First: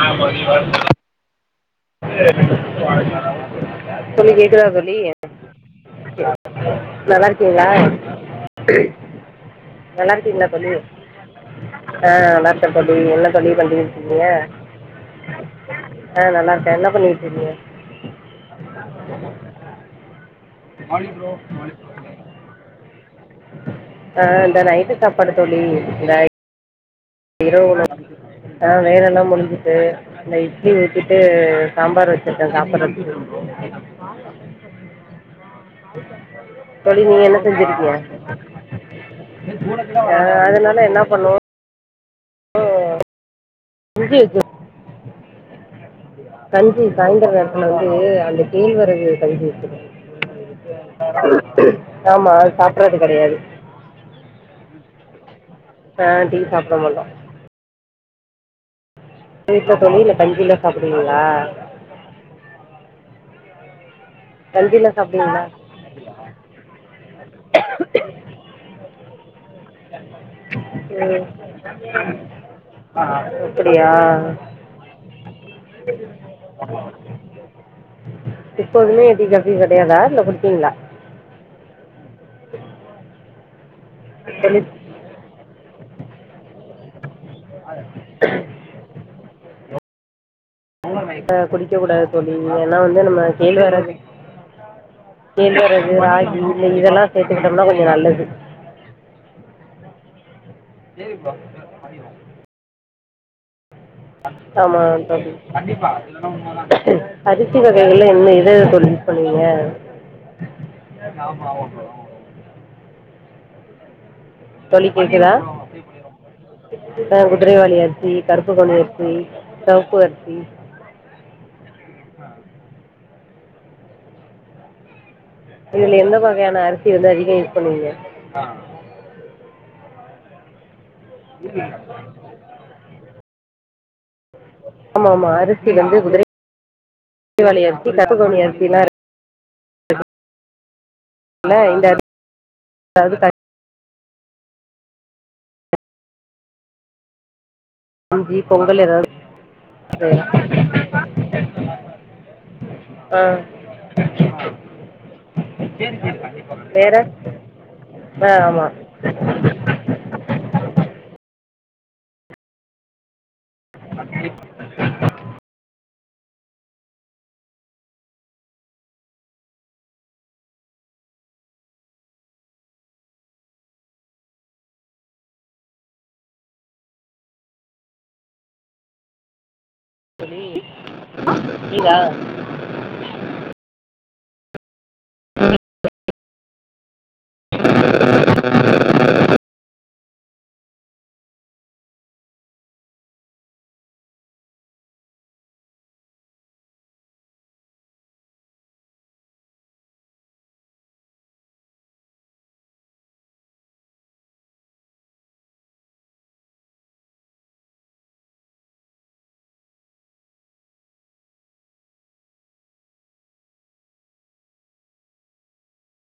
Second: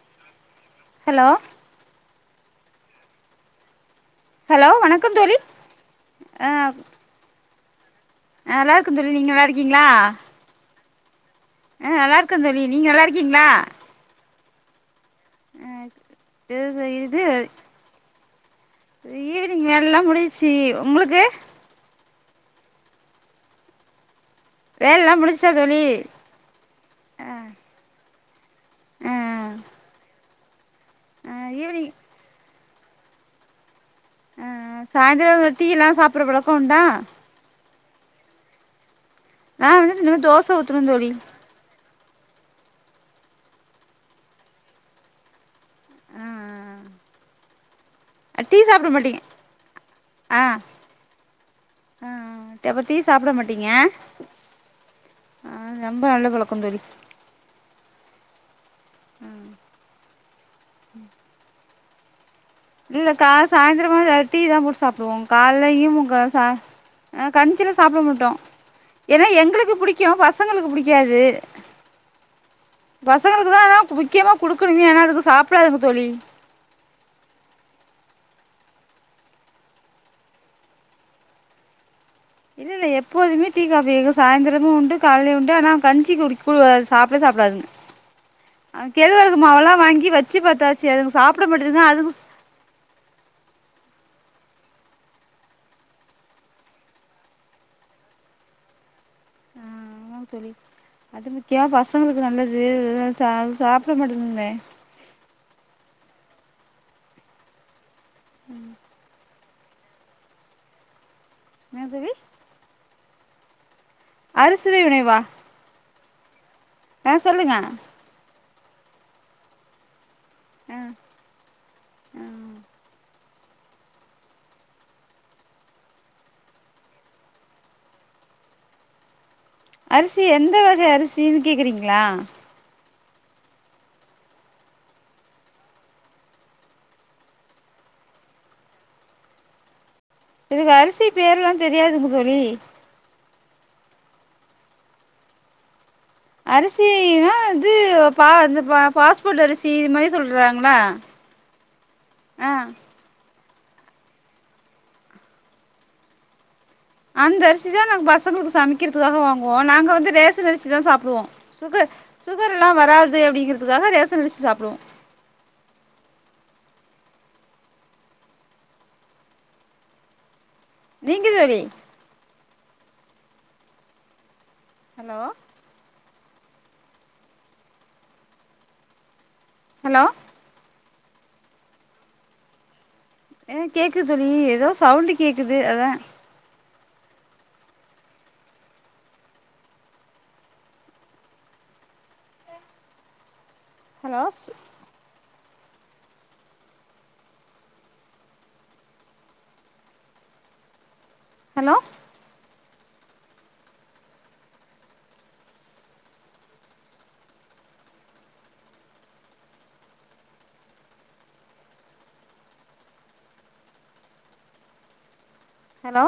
ஆ கொஞ்சோ வருதுன்னா ஹலோ [inaudible] தோழி கேக்குதா ஹலோ தோழி வணக்கம் ஆ நல்லா இருக்கீங்களா நல்லா இருக்கே தோழி நீங்க நல்லா இருக்கீங்களா நல்லா இருக்கீங்களா தோழி ஆ அ நல்லா இருக்கே நீங்க தோழி நல்லா என்ன இருக்கீங்களா தோழி பண்ணிட்டு இருந்தீங்க ஆ ஆ நல்லா இருக்கே இது என்ன இது பண்ணிட்ருக்கீங்க ஈவினிங் வேல எல்லா முடிஞ்சிச்சு உங்களுக்கு ஆ இந்த நைட்டு வேலல்லா சாப்பாடு முடிஞ்ச்சா தோழி இத ஆ இரவு உணவு வேல ஆ எல்லா முடிஞ்சுட்டு அந்த இட்லி ஊச்சிட்டு ஆ ஈவினிங் சாம்பார் வச்சு ட்டே சாப்பட்றதுக்கு ஆ சாயந்தரோ டீ எல்லா சாப்புட்ற பழக்கோ உண்டா தோழி நீங்க என்ன செஞ்சிருக்கீங்க நா வந்து இனிமே அ தோச அதனால ஊத்தணு என்ன தோழி பண்ணுவோ இது எக்கு ஆ கஞ்சி சாய்ந்தர நேரோ வந்து ஆ அந்த டீ சாப்ட கேழ்வரகு மாட்டீங்க கஞ்சி வச்சருவே ஆ ஆ ஆமா அது அப்ப டீ சாப்பட்றது சாப்ட கிடையாது மாட்டீங்க ஆ ரொம்ப ஆ நல்ல டீ பழக்கோ சாப்ட தோழி மாட்டோ வீட்ல தோழி இந்த கஞ்சி தா சாப்பிடுவீங்களா இல்ல கா சாயந்திரமா இத டீ தான் போட்டு கஞ்சியில் சாப்பிடுவோம் சாப்பிடுவீங்களா காலையும் முக்க ச கஞ்சியிலா சாப்ட மாட்டோ ஏன்னா எங்களுக்கு பிடிக்கு பசங்களுக்கு பிடிக்காது [inaudible] பசங்களுக்கு தா ஆனா அப்படியா முக்கியமா கொடுக்கணுமே ஆன்னா அதுங்க சாப்டாதுங்க தோழி [inaudible] எப்போதுமே டீ காபி கிடையாதா இல்ல குடிப்பீங்களா இல்ல இல்ல எப்போதுமே டீ காப்பி தோழி சாயந்திரமும் உண்டு காலைலயு உண்டு ஆனா கஞ்சி குடிக் உடாது சாப்பிடவே சாப்பிடாதுங்க கேழ் வரகு மாவெல்லா வாங்கி வச்சு பாத்தாச் சரி அதுங்க சாப்ட மாட்டேதுங்க அதுவு ம் ஏனா வந்து நம்ம கேழ்வரகு கேல்வரகு ராகி இந்த இதெல்லா சேத்துக்கிட்டோம்னா கொஞ்ச நல்லது ஆமா தோழி அது முக்கியமா பசங்களுக்கு நல்லது [unintelligible] அது சாப் ஆமா தோழி அரிசி வகைகள்ல என்ன இது தோழி சொன்னீங்க ன்ன தோழி அறுசுவை உணைவா ஆ ட்ரை பண்ணிருவோ ஆ சொல்லுங்க குதிரைவாலி அரிசி கருப்புக்கவணி அரிசி சிவப்பு அரிசி அ அ இதுல எந்த வகையான அரிசி வந்து அதிக யூஸ் பண்ணுவீங்க அரிசி எந்த வகை அரிஸ் ம் ஆமா ஆமா அரிசி வந்து குதிரைவாலி அரிசி கருப்புகவுனி அரிசில்லா இருக் இதுக்கு அரிசி பேர்லா தெரியாதுங்க தோழி அது [inaudible] அரிசினா ந்து பா கஞ்சி இந்த பா பொங்கல் ஏதாவது பாஸ்போர்ட் அரிசி இது மாரி செய்யலாம். சொல்றாங்களா ஆ ஆ வேற அந்த அரிசிதா நா ஆ பசங்களுக்கு ஆமாம் சமைக்கறதுக்காக வாங்குவோ நாங்க வந்து ரேஷன் அரிசி தா சாப்டுவோ சுகர் சுகர் எல்லா வராது அப்படிங்கிறதுக்காக ரேசன் அரிசி சாப்பிடுவோ நீங்க தோழி ஹலோ ஹலோ தோழி லீவ்வா ஆ கேக்குது தோழி எதோ சவுண்டு கேக்குது அதா உ உ [inaudible] ஹலோஸ் ஹலோ ஹலோ